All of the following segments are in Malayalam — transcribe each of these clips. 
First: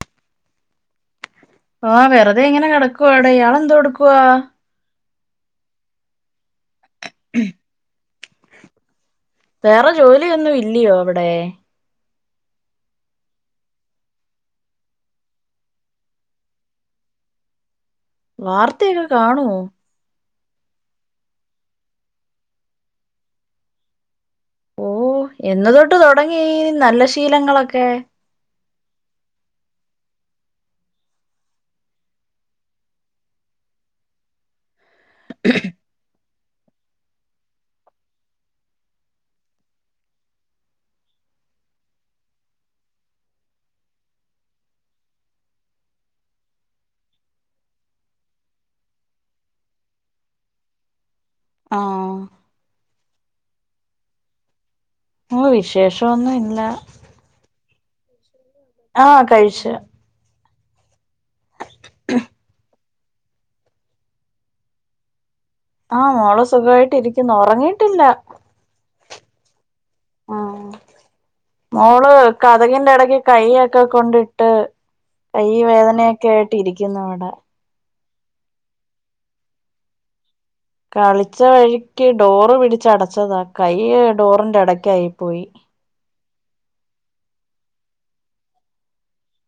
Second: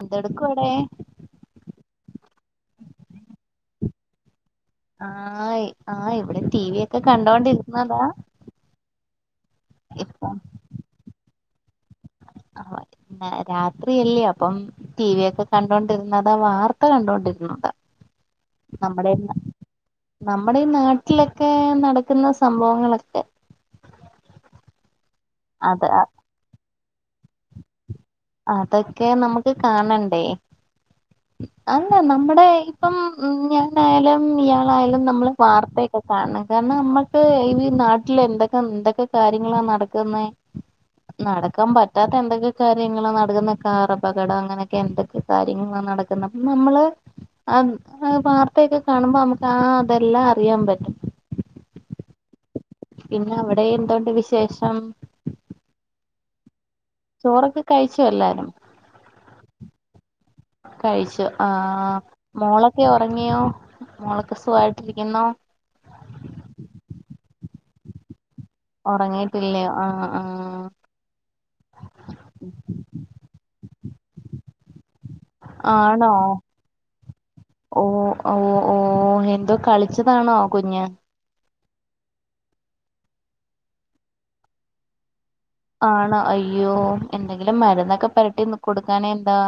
എന്തെടുക്കുവാടെ ആഹ് വെറുതെ ഇങ്ങനെ കിടക്കുവാ ഇയാളെന്തെടുക്കുവാ ആഹ് ആഹ് ഇവിടെ ടി വി ഒക്കെ കണ്ടോണ്ടിരുന്നതാ വേറെ ഇപ്പം ജോലിയൊന്നും ഇല്ലിയോ അവ്ടെ ആഹ് രാത്രിയല്ലേ അപ്പം ടി വി ഒക്കെ കണ്ടൊണ്ടിരുന്നതാ വാർത്ത കണ്ടോണ്ടിരുന്നതാ വാർത്തയൊക്കെ നമ്മുടെ അല്ല കാണുവോ നമ്മുടെ ഈ നാട്ടിലൊക്കെ നടക്ക്ന്ന സംഭവങ്ങളൊക്കെ ഓ എന്ന് അത് തൊട്ട് തൊടങ്ങി ഈ നല്ല ശീലങ്ങളൊക്കെ അതൊക്കെ നമുക്ക് കാണണ്ടേ അല്ല നമ്മുടെ ഇപ്പം ഞാനായാലും ഇയാളായാലും നമ്മള് വാർത്തയൊക്കെ കാണ കാണ നമ്മക്ക് ഈ നാട്ടില് എന്തൊക്കെ എന്തൊക്കെ കാര്യങ്ങളാ നടക്കുന്നത്. നടക്കാൻ പറ്റ പറ്റാത്ത എന്തൊക്കെ കാര്യങ്ങ നടക്കുന്ന കാർ അപകടം അങ്ങനെയൊക്കെ എന്തൊക്കെ കാര്യങ്ങള നടക്കുന്നത് പിന്നെ നമ്മള് അ വാർത്തയൊക്കെ കാണുമ്പോ നമുക്ക് ആഹ് അതെല്ലാം അറിയാൻ പറ്റും ആഹ് പിന്നെ അവിടെ എന്തുണ്ട് വിശേഷം ഓ വിശേഷന്നുല്ല ചോറൊക്കെ കഴിച്ചോഎല്ലാരും ആഹ് കഴിച്ചു കഴിച്ചു ആഹ് മോളെ ക്ക ഉറങ്ങിയോ മോളക്ക് സുഖയിട്ടിരിക്കുന്നോ ആഹ് മോള്സുഖമായിട്ട് ഇരിക്കുന്നു ഉറങ്ങിയിട്ടില്ല ഉറങ്ങീട്ടില്ലയോ ആഹ് ആഹ് മോള് കതകിന്റെ ഇടയ്ക്ക് കൈയ്യൊക്കെ കൊണ്ടിട്ട് കൈ ആണോ വേദനയൊക്കെ ആയിട്ട് ഇരിക്കുന്നു ഇവിടെ ഓ ഓഓ ഓ എന്തോ കളിച്ചതാണോ കുഞ്ഞ് കളിച്ച വഴിക്ക് ഡോറ് പിടച്ച്ടച്ചതാ കൈ ഡോറിന്റെ ഇടക്ക ആയി പോയി. ആണോ അയ്യോ എന്തെങ്കിലും മരുന്നൊക്കെ പരട്ടിന്ന് കൊടുക്കാനേഎന്താ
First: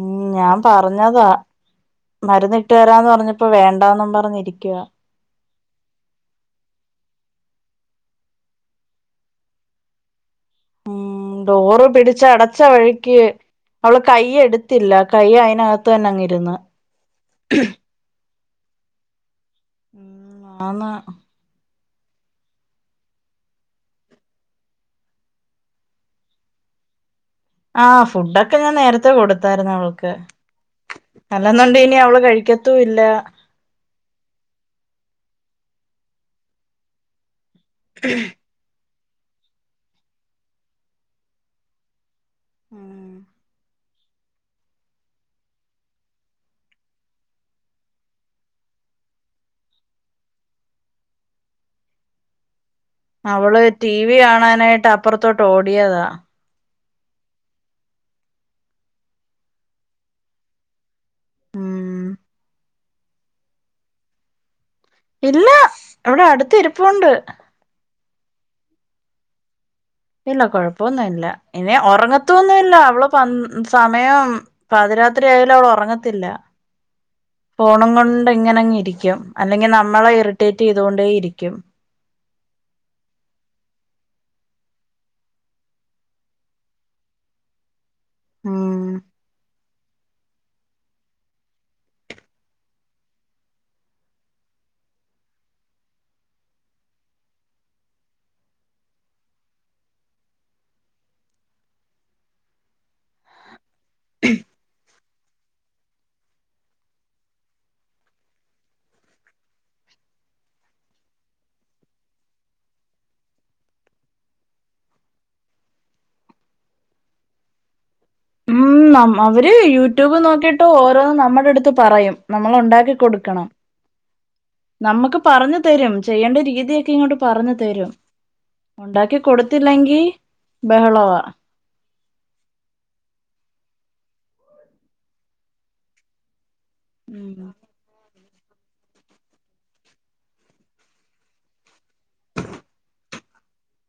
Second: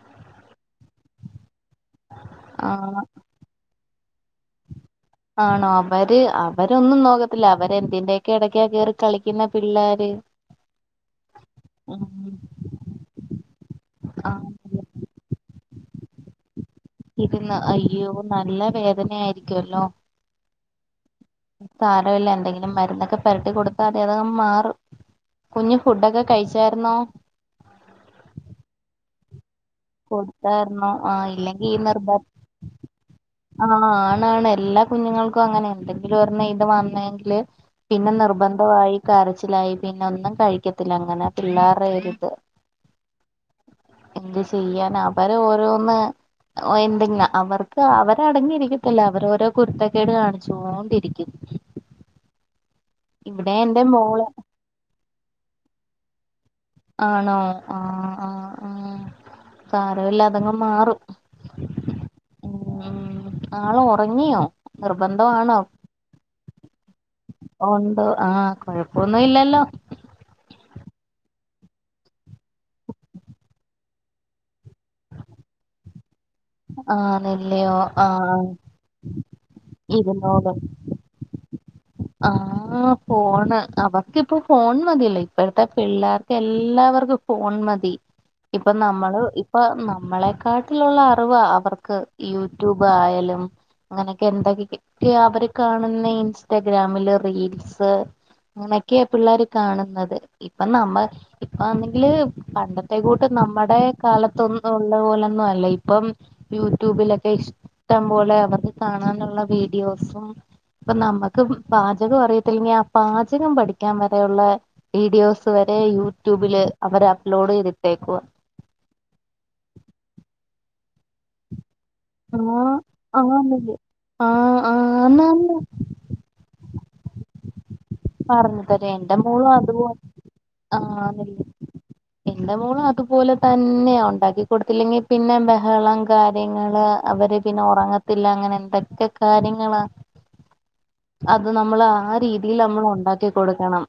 ഉം ഞാൻ പറഞ്ഞതാ മരുന്ന് ഇട്ട് ആഹ് തരാന്ന് പറഞ്ഞ് ഇപ്പൊ വേണ്ടന്നും പറഞ്ഞിരിക്കുവ. ആണോ അവര് അവരൊന്നും നോക്കത്തില്ല അവരെന്തിന്റെക്കെ ഇടക്കാ കേറി കളിക്കുന്ന പിള്ളാര് ഉം ഡോറ് പിടിച്ച അടച്ച വഴിക്ക് അവള് കയ്യ് ആഹ് എടുത്തില്ല കൈ അയിനകത്ത്ന്നെങ്ങിരുന്നു ഇരുന്ന് അയ്യോ നല്ല വേദനയായിരിക്കുല്ലോ ആന്ന് സാരമില്ല എന്തെങ്കിലും മരുന്നൊക്കെ പരട്ടി കൊടുത്താൽ അതും മാറും കുഞ്ഞ് ഫുഡൊക്കെ കഴിച്ചായിരുന്നോ ആഹ് ഫുഡൊക്കെ ഞാൻ നേരത്തെ കൊടുത്തായിരുന്നു അവൾക്ക് കൊടുത്തായിരുന്നോ ആഹ് അല്ലെന്നണ്ട് ഇനി അവള് കഴിക്ക ത്തുല്ല ആഹ്ആണ് ണ് എല്ലാ കുഞ്ഞുങ്ങൾക്കും അങ്ങനെ എന്തെങ്കിലും ഒരെണ്ണ ഇത് വന്നെങ്കില് പിന്നെ നിർബന്ധമായി കരച്ചിലായി പിന്നെ ഒന്നും കഴിക്കത്തില്ല അങ്ങനെ പിള്ളേരേരുത് ഉം എന്ത് ചെയ്യന അവര് ഓരോന്ന് എന്തെങ്കില അവർക്ക് അവ അടങ്ങിയിരിക്കത്തില്ല അവര് ഓരോ കുരുത്തക്കേട് കാണിച്ചോണ്ടിരിക്കും. അവള് എന്റെ ടി വി മോള് കാണാനായിട്ട് അപ്പുറത്തോട്ട് ഓടിയതാ. ആണോ ആഹ ആ ആ സാരല്ല അതങ്ങ മാറും. ഉം ഉ ആള്ഉറങ്ങിയോ ഇല്ല ഇവിടെ അടുത്തിരിപ്പുണ്ട് ഉണ്ടോ ആഹ് കൊഴപ്പൊന്നും ഇല്ലല്ലോ. ഇല്ല കൊഴപ്പൊന്നുല്ല ഇനി ഉറങ്ങത്തൊന്നുംല്ല അവള് പ സമയം പാതിരാത്രി ആയാലും അവള് ഉറങ്ങത്തില്ല ആണല്ലയോ ഫോണ് കൊണ്ട് ആഹ് ഇങ്ങനെ ഇരിക്കും. അല്ലെങ്കിൽ നമ്മളെ ഇറിറ്റേറ്റ് ചെയ്ത കൊണ്ടേ ഇരിക്കും ക്കും ആ ഫോണ് അവർക്കിപ്പോ ഫോൺ മതിയല്ലേ ഇപ്പോഴത്തെ പിള്ളേർക്ക് എല്ലാവർക്കും ഫോൺ മതി ഇപ്പൊ ഉം നമ്മള് ഇപ്പൊ നമ്മളെക്കാട്ട ത്തിലുള്ള അറിവ് അവർക്ക് യൂട്യൂബ് ആയാലും അങ്ങനെയൊക്കെ എന്തൊക്കെയ അവര് കാണുന്ന ഇൻസ്റ്റാഗ്രാമില് റീൽസ് അങ്ങനൊക്കെയാ പിള്ളേർ കാണുന്നത് ഇപ്പൊ നമ്മ ഇപ്പാന്നെങ്കില് പണ്ടത്തെക്കൂട്ട് നമ്മടെ കാലത്തൊന്നും ഉള്ള പോലൊന്നും അല്ല ഇപ്പം യൂട്യൂബിലൊക്കെ ഇഷ്ടം പോലെ അവർക്ക് കാണാനുള്ള വീഡിയോസും ഇപ്പൊ നമ്മുക്ക് പാചകം അറിയത്തില്ലെങ്കിൽ ആ പാചകം പഠിക്കാൻ വരെയുള്ള വീഡിയോസ് വരെ യൂട്യൂബില് അവര് അപ്ലോഡ് ചെയ്തിട്ടേക്കുക ഉ അവര് യൂട്യൂബ് നോക്കിയിട്ട് ഓരോന്ന് നമ്മുടെ അടുത്ത് പറയും നമ്മൾ ഉണ്ടാക്കി ആഹ് കൊടുക്കണം ആന്നില്ലേ ആഹ് നമ്മുക്ക് ആന്നാന്ന് പറഞ്ഞു തരും ചെയ്യെണ്ട രീതിയൊക്കെ ഇങ്ങോട്ട് പറഞ്ഞ് തരും പറഞ്ഞ് തരും എന്റെ ഉണ്ടാക്കി മോളും അതുപോ കൊടുത്തില്ലെങ്കി ബഹളവാ ആഹ് എന്റെ മോളും അതുപോലെ തന്നെയാ ഉണ്ടാക്കി കൊടുത്തില്ലെങ്കി പിന്നെ ബെഹെളം കാര്യങ്ങള് അവര് ഉം പിന്നെ ഒറങ്ങ ത്തില്ല അങ്ങെനെ ന്തൊക്കെ കാര്യങ്ങളാ അത് നമ്മള് ആ രീതീൽ അമ്മള് ഉ ണ്ടാക്കി കൊട്ക്കണം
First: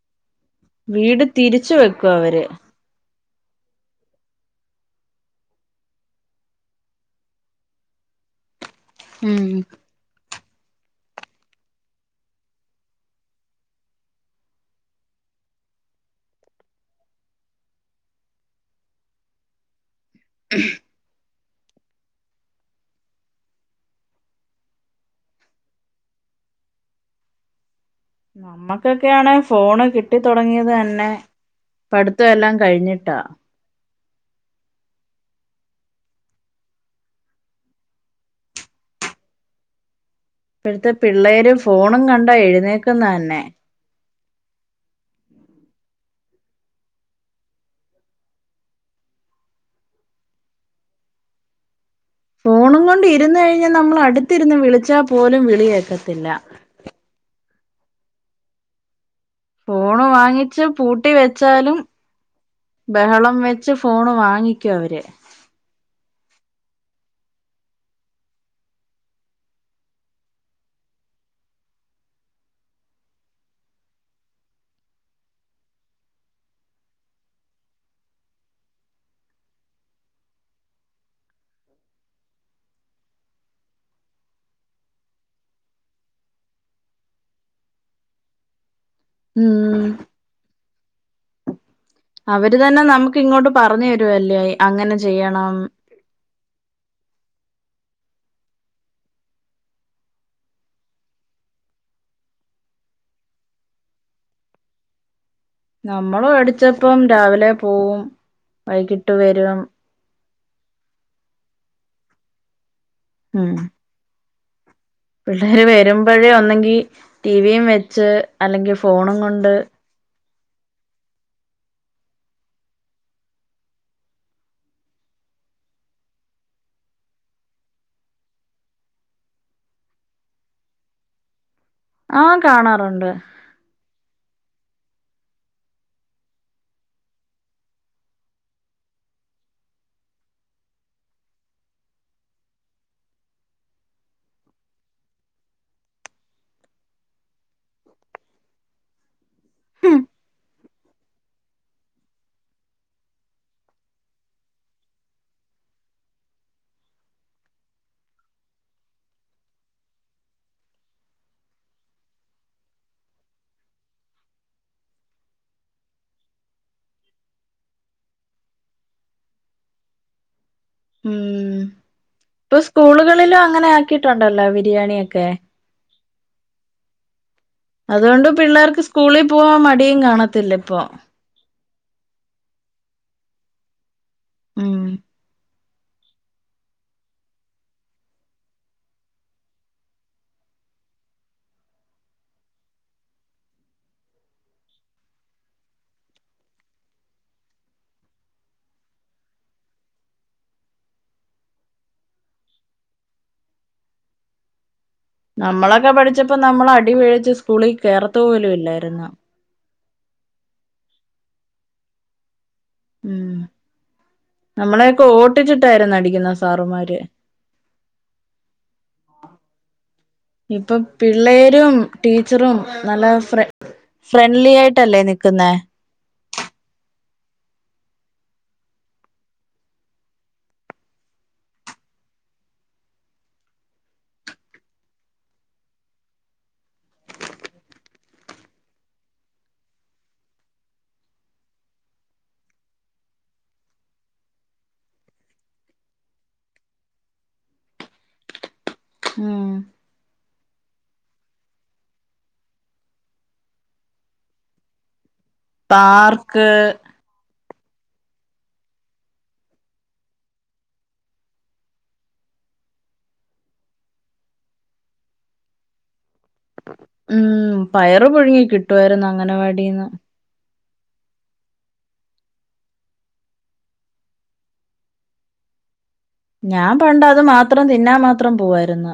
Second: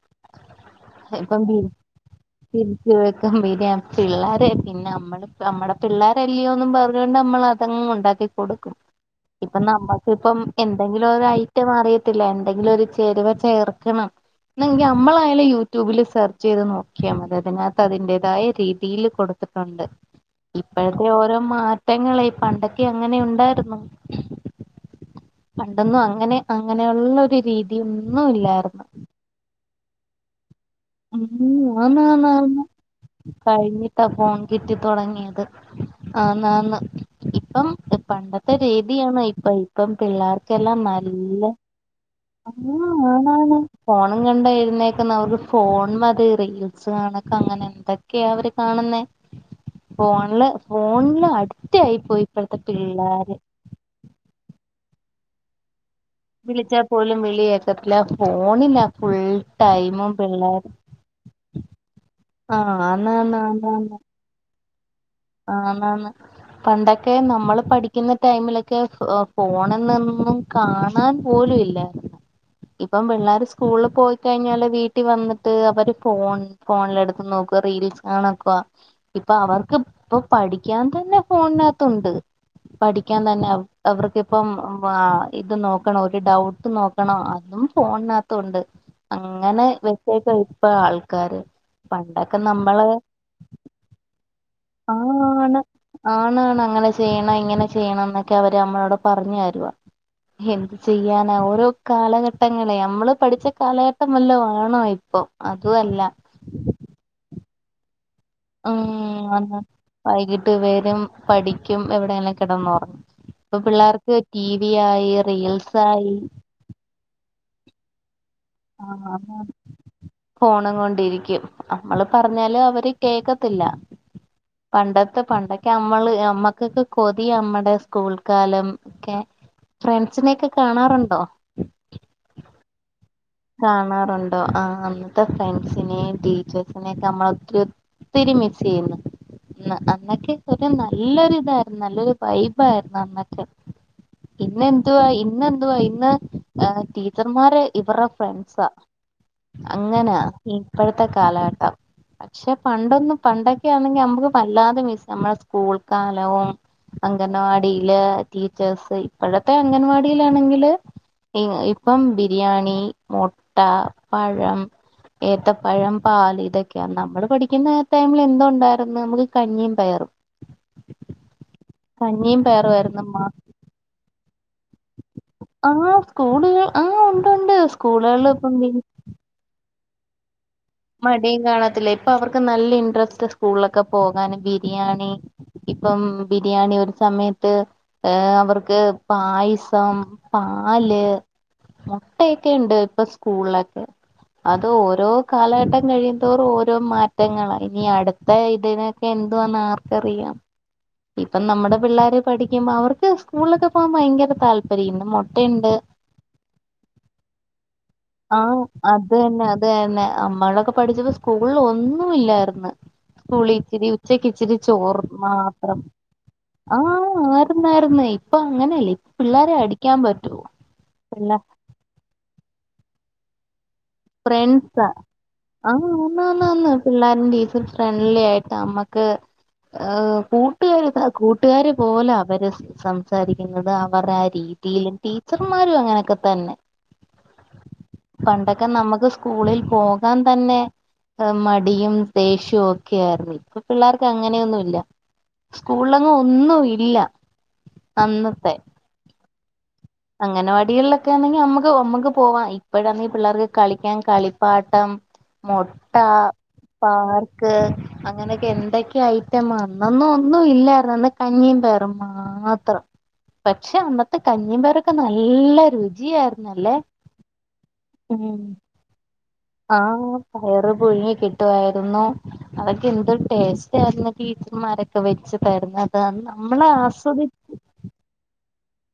വീട് തിരിച്ച് വെക്കു അവര് വെക്കും പിന്ന്യാ പിള്ളാരെ പിന്നെ അമ്മെടെ അമ്മെടെ പിള്ളാരെല്ല്യോന്നും പർഞ്ഞുകൊണ്ട് നമ്മള് അ തങ്ങ് ഉണ്ടാക്കി കൊട്ക്കും ഉം ഇപ്പം നമ്മക്ക്പ്പം എന്തെങ്കിലാെരയ്റ്റം അറിയത്തില്ല എന്തെങ്കിലും ഒര് ചേരുവ ചേർ കണം ന്നെങ്കി അമ്മളായാലും യൂട്യൂബില് സെർച്ചെയ്ത് നോക്ക്യാ മതി അതിനകത്ത് അതിന്റേതായ രീതിയില് കൊടു ത്ത്ട്ടുണ്ട് ഇപ്പഴ് ഞ്ഞോ ഓരോ മാറ്റങ്ങളേ പണ്ടൊക്കെ എങ്ങെനെ ഉണ്ടായ്ര്ന്നു പണ്ടാെന്നും അങ്ങെനെ അങ്ങെനെയുള്ളൊരു രീതിയൊന്നും ഇല്ലായ്റ് തൊക്കെയാണ് ഫോണ് കിട്ടി തൊടങ്ങിയത് തന്നെ ഉം പഠിത്തം എല്ലാം ആന്നാന്നാന്ന് കഴിഞ്ഞിട്ടാ കഴിഞ്ഞിട്ടാ ഫോൺ കിട്ടി തൊടങ്ങിയത് ആന്ന് ആന്ന് ഇപ്പം പണ്ടത്തെ രീതിയാന്നോ ഇപ്പം ഇപ്പം പിള്ളാര് ക്കെല്ലാം ഇപ്പോഴത്തെ നല്ലെ പിള്ളേര് ഫോണും കണ്ടാ ആഹ് എഴുന്നേക്കുന്ന തന്നെ ആണാണ് ഫോണും കണ്ടെഴ്ന്നേക്ക്ന്ന അവർ ഫോൺ മതി റീൽസ് കണക്കെ അങ്ങെനെ എന്തെക്കെയാ അവര് കാണ്ന്നെ ഫോൺല് ഫോൺല് അടിറ്റായി പോയി ഇപ്പോഴത്തെ ഫോണും കൊണ്ട് പിള്ളേര് ഇരുന്ന് കഴിഞ്ഞാ നമ്മള് അട്ത്തിര്ന്ന് വിളിച്ചാ പോലും വിളികേക്കത്തില്ല വിളിച്ചാ പോലും വിളികേക്കത്തില്ല ഫോണിലാ ഫുൾ ഫോണ് ടൈമും പിള്ളേർ വാങ്ങിച്ച് പൂട്ടി വെച്ചാലും ആഹ് ബെഹെളം ആന്നാന്ന് വെച്ച് ആന്നാന്ന് ഫോണ് വാങ്ങിക്കു അവര് ആന്നാന്ന് പണ്ടൊക്കെ നമ്മള് പഠിക്ക്ന്ന ടൈമിലൊക്കെ ഫ് ഫോണ്ന്ന്ന്നും കാണാൻ പോലു ഇല്ലാ ഇപ്പം പിള്ളാര് സ്കൂൾല് പോയ്ക്കഴിഞ്ഞാല് വീട്ടി വന്നിട്ട് അവര് ഫോൺ ഫോൺലെടുത്ത് നോക്കുവ റീൽസ് കാണാക്കുവ ഇപ്പൊ അവർക്ക് ഇപ്പൊ പഠിക്കാൻ തന്നെ ഫോൺനകത്തുണ്ട് പഠിക്കാൻ തന്നെ അവർക്കിപ്പം ഏഹ് ഇത് നോക്കണം ഒര് ഡൗട്ട് നോ ക്കണം അതും ഫോൺനകത്തുണ്ട് അങ്ങെനെ ഉം വെച്ചേക്ക ഇപ്പ ആൾക്കാര് പണ്ടൊക്കെ അവര് തന്നെ നമ്മള് നമുക്ക് ഇങ്ങോട്ട് പറഞ്ഞു തരുവെല്ലേ ആ അങ്ങെനെ ചെയ്യണം ആണ് ആണാണ് അങ്ങെനെ ചെയ്യെണം ഇങ്ങെനെ ചെയ്യെണം എന്നൊക്കെ അവര് നമ്മളോട് പറഞ്ഞ് തരുവാ എന്തു ചെയ്യാനാ ഓരോ കാലഘട്ടങ്ങളെ അമ്മള് പഠിച്ച കാലഘെട്ടം വല്ലോം ആണോ ഇപ്പൊ നമ്മള് പഠിച്ചപ്പം രാവിലെ പോവും വൈകിട്ട് ഉം വരും അതാ വൈകിട്ട് വെരും പഠിക്കും എവിടേലും കെടെന്നാെറ ഉം ഇപ്പ പിള്ളേർക്ക് റ്റീവി ആയ് പിള്ളേര് വര്മ്പഴേ ഒന്നെങ്കി ടീവിയും വെച്ച് അല്ലെങ്കിൽ ആഹ് ഫോണും ആന്നാന്ന് കൊണ്ട് ഫോണും കൊണ്ടിരിക്കും നമ്മള് പറഞ്ഞാല് അവര് കേക്കത്തില്ല പണ്ടത്തെ പണ്ടൊക്കെ അമ്മള് അമ്മക്കൊക്കെ കൊതിയാ അമ്മടെ സ്കൂൾ കാലം ക്കെ ഫ്രണ്ട്സിനെയെക്കെ കാണാറുണ്ടോ ആഹ് കാണാറുണ്ട് കാണാറുണ്ടോ ആഹ് അന്നത്തെ ഫ്രണ്ട്സിനെയും ടീച്ചേഴ്സിനെയും ഒക്കെ അമ്മള് ഒത്ത്‌രി ഒ ത്തിരി മിസ്സെയ്യ്ന്ന് അന്നൊക്കെ ഒരു നല്ലൊരു ഇതായ്ര്ന്നു നല്ലൊരു വൈബായിര്ന്നു അന്നൊക്കെ ഇന്നെന്തുവാ ഇന്നെന്തുവാ ഇന്ന് എഹ് ടീച്ചർമാര് ഇവറെ ഫ്രണ്ട്സാ അങ്ങനാ ഇപ്പോഴത്തെ കാലഘട്ടം പക്ഷേ പണ്ടൊന്നും പണ്ടൊക്കൊണെങ്കി നമ്മക്ക് വല്ലാതെ മിസ്സ് ആകും നമ്മുടെ സ്കൂൾ കാലവും അംഗൻവാടിയില് ടീച്ചേഴ്‌സ് ഇപ്പോഴത്തെ അംഗൻവാടിയിലാണെങ്കില് ഇപ്പം ബിരിയാണി മുട്ട പഴം ഏത്തപ്പഴം പാല് ഇതൊക്കെയാ നമ്മള് പഠിക്കുന്ന ടൈമിൽ എന്തോ ഉണ്ടായിരുന്ന് നമുക്ക് കഞ്ഞിയും പയറും ഉം കഞ്ഞിയും ഇപ്പോ പയറുമായിരുന്നു മാ സ്കൂളുകളിലും അങ്ങനെ ആക്കിട്ടുണ്ടല്ലോ ബിരിയാണിയൊക്കെ ആ്ഹ് സ്കൂളുകൾ ആഹ് ഉണ്ട് ഉണ്ട് അതുകൊണ്ട് പിള്ളേർക്ക് സ്കൂളിൽ പോവാൻ മടിയും കാണത്തില്ല ഇപ്പോ മടിയും കാണത്തില്ല ഇപ്പോ അവർക്ക് നല്ല ഇൻട്രസ്റ്റ് സ്കൂളിലൊക്കെ പോകാന് ഉം ബിരിയാണി ഇപ്പം ബിരിയാണി ഒരു സമയത്ത് ഏ അവർക്ക് പായസം പാല് മുട്ടയൊക്കെ ഉണ്ട് ഇപ്പോ സ്കൂളിലൊക്കെ അത് ഓരോ കാലഘട്ടം കഴിയുന്തോറും ഓരോ മാറ്റങ്ങളാ ഇനി അടുത്ത ഇതിനൊക്കെ എന്തുവാന്ന് ആർക്കറിയാം ഇപ്പം നമ്മുടെ പിള്ളാര് പഠിക്കുമ്പോ അവർക്ക് സ്കൂളിലൊക്കെ പോകാൻ ഭയങ്കര താല്പര്യണ് നമ്മളെക്കെ പഠിച്ചപ്പോ നമ്മള് അടി പേടിച്ചു സ്കൂളിൽ കേറത്ത് പോലും ഇല്ലായിരുന്ന് അതന്നെ നമ്മളെക്കെ പഠിച്ചപ്പോ സ്കൂളിൽ ഒന്നുല്ലായിരുന്നു ഉം സ്കൂളിൽ ഇച്ചിരി ഉച്ചക്ക് ഇച്ചിരി ചോറ് നമ്മളെയൊക്കെ മാത്രം ഓട്ടിച്ചിട്ടായിരുന്നു അടിക്കുന്ന സാറുമാര് ആഹ് ആയിരുന്നായിരുന്നേ ഇപ്പോ അങ്ങനെയല്ലേ പിള്ളേരെ അടിക്കാൻ പറ്റുവോ ഇപ്പൊ പിള്ള പിള്ളേരും ടീച്ചറും നല്ല ഫ്ര ഫ്രണ്ട്ലി ആയിട്ടല്ലേ നിൽക്കുന്നേ ആന്ന് ആന്ന് പിള്ളാരും ടീച്ചറും ഫ്രണ്ട്ലി ആയിട്ടാ നമ്മക്ക് ഏ കൂട്ടുകാ കൂട്ടുകാര് പോലെയാ അവര് സംസാരിക്കുന്നത് അവരടെ ആ രീതിയില് ടീച്ചർമാരും അങ്ങനെയൊക്കെ തന്നെ പണ്ടൊക്കെ നമുക്ക് സ്കൂളിൽ പോകാൻ തന്നെ മടിയും ദേഷ്യവും ഒക്കെ ആരുന്നു ഇപ്പോ പിള്ളാർക്ക് അങ്ങനെയൊന്നുല്ല സ്കൂളിലെങ്ങും ഒന്നും ഇല്ല അന്നത്തെ ഉം അംഗന വാടികളിലൊക്കെ ആണ ങ്കിൽ നമുക്ക് നമ്മുക്ക് പോവാം ഇപ്പഴാണെങ്കിൽ പിള്ളാർക്ക് കളിക്കാൻ കളിപ്പാട്ടം മുട്ട പാർക്ക് പാർക്ക് അങ്ങനൊക്കെ എന്തൊക്കെ ഐറ്റമാ അന്നൊന്നും ഒന്നും ഇല്ലായിരുന്നു അന്ന് കഞ്ഞിയും പയറും മാത്രം പക്ഷേ അന്നത്തെ കഞ്ഞിയും പയറും ഒക്കെ നല്ല രുചിയായിരു ന്നല്ലേ ഉം പയറ് പുഴുങ്ങി കിട്ടുവായിരുന്നു അംഗന വാടിയി ആഹ് പയറ് പുഴുങ്ങി കിട്ടുവാ യിരുന്നു അതൊക്കെ എന്തൊരു ടേസ്റ്റ് ആയിരുന്ന് ടീച്ചർമാരൊക്കെ വെച്ച് തരുന്നേ നമ്മളെ ഞാൻ പണ്ട് അത് ആസ്വദി മാത്രം തിന്നാ മാത്രം പോവായിരുന്ന്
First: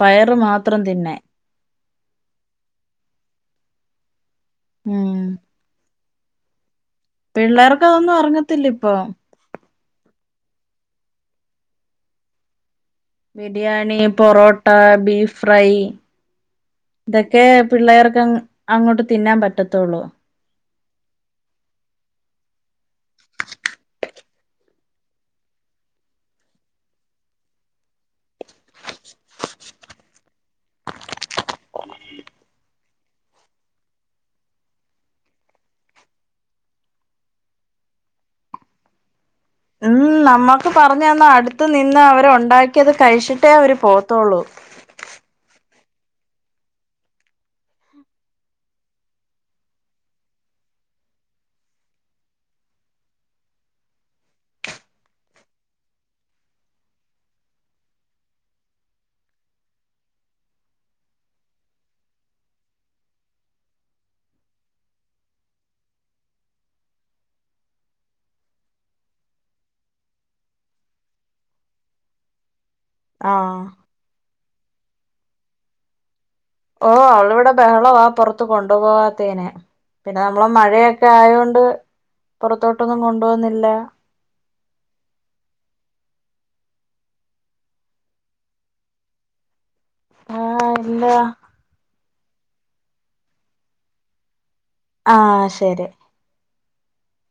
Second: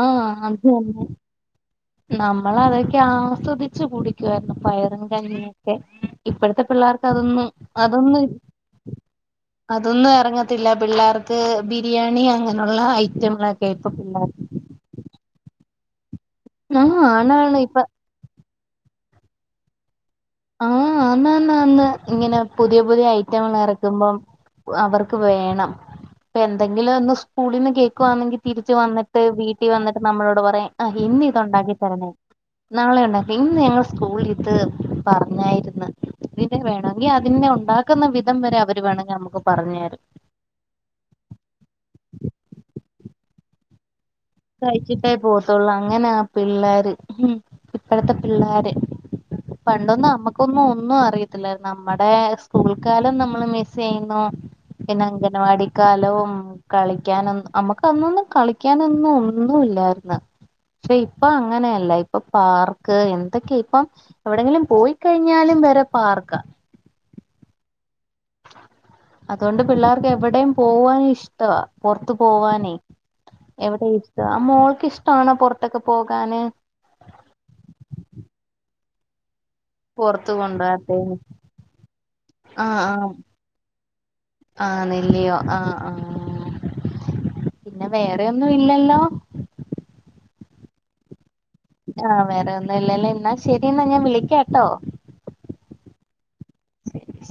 പയറ് മാത്രം തിന്നാൻ നമ്മള് അതൊക്കെ ആസ്വദിച്ച് കുടിക്കുവായിരുന്നു പയറും ഉം കഞ്ഞിയൊക്കെ ഇപ്പഴത്തെ പിള്ളേർക്ക് അതൊന്നും പിള്ളേർക്ക് അതൊന്നും ഇ അറിഞ്ഞത്തില്ല ഇപ്പൊ അതൊന്നും ഇറങ്ങത്തില്ല പിള്ളാ ർക്ക് ബിരിയാണി അങ്ങനെയുള്ള ഐ ബിരിയാണി പൊറോട്ട ബീഫ് ഫ്രൈ ആഹ് ഇതെക്കെ ആണാണ് ഇപ്പൊ പിള്ളേർക്ക് അങ്ങോട്ട് തിന്നാൻ പറ്റത്തൊള്ളൂ ആഹ് ആന്ന് ആന്ന് ആന്ന് ഇങ്ങനെ പുതിയ പുതിയ ഐറ്റങ്ങൾ എറക്കുമ്പം അവർക്ക് വേണം ഇപ്പോ എന്തെങ്കിലും ഒന്ന് സ്കൂളിൽ നിന്ന് കേൾക്കുവാണെങ്കിൽ തിരിച്ചു വന്നിട്ട് വീട്ടിൽ വന്നിട്ട് നമ്മളോട് പറയും ആഹ് ഇന്ന് ഇത് ഉണ്ടാക്കി തരണേ നാളെ ഉണ്ടാക്കി ഇന്ന് ഞങ്ങടെ സ്കൂളിലിതു പറഞ്ഞായിരുന്നു ഇതിനെ വേണമെങ്കിൽ അതിനെ ഉണ്ടാക്കുന്ന വിധം വരെ അവര് വേണമെങ്കിൽ നമുക്ക് പറഞ്ഞു ഉം തരും നമ്മക്ക് പറഞ്ഞ തന്നാ അടുത്ത നിന്ന് അവരെ ഉണ്ടാക്കിയത് കഴിച്ചിട്ടേ അവര് പോവത്തോള്ളൂ കഴച്ചിട്ടേ പോവത്തുള്ളൂ അങ്ങനെ പിള്ളോര് ഇപ്പഴത്തെ പിള്ളോര് പണ്ടൊന്നും നമ്മക്കൊന്നും ഒന്നും അറിയത്തില്ല നമ്മുടെ സ്കൂൾ കാലം നമ്മള് മിസ് ചെയ്യുന്നു പിന്നെ അംഗൻവാടി കാലവും കളിക്കാന നമ്മുക്ക അന്നൊന്നും കളിക്കാനൊന്നും ഒന്നും ഇല്ലായിരുന്ന് പക്ഷെ ഇപ്പൊ അങ്ങനെയല്ല ഇപ്പൊ പാർക്ക് എന്തൊക്കെയ ഇപ്പ എവിടെങ്കിലും പോയിക്കഴിഞ്ഞാലും വരെ പാർക്ക അതുകൊണ്ട് പിള്ളേർക്ക് എവിടേം പോവാന് ഇഷ്ടവാ പുറത്ത് പോവാനേ ആഹ് എവിടെ ഇഷ്ടാ ആഹ് മോൾക്ക് ഇഷ്ടാണോ പുറത്തൊക്കെ പോകാന് ഓഹ് അവളിവിടെ ബഹളവാ പുറത്ത് കൊണ്ടു പോവാത്തേനെ പിന്നെ പുറത്ത് നമ്മള മഴയൊക്കെ കൊണ്ടുപോകാത്തേന് ആയൊണ്ട് പുറത്തോട്ടൊന്നും കൊണ്ട് പോകുന്നില്ല ആണെല്ലയോ ആഹ് ആഹ് പിന്നെ വേറെ ഒന്നും ഇല്ലല്ലോ ആഹ് ഇല്ല ആഹ് വേറെ ഒന്നുംല്ലല്ലോ എന്നാ ശെരി എന്നാ ഞാൻ വിളിക്കാട്ടോ ആഹ് ശരി ശരി ശരി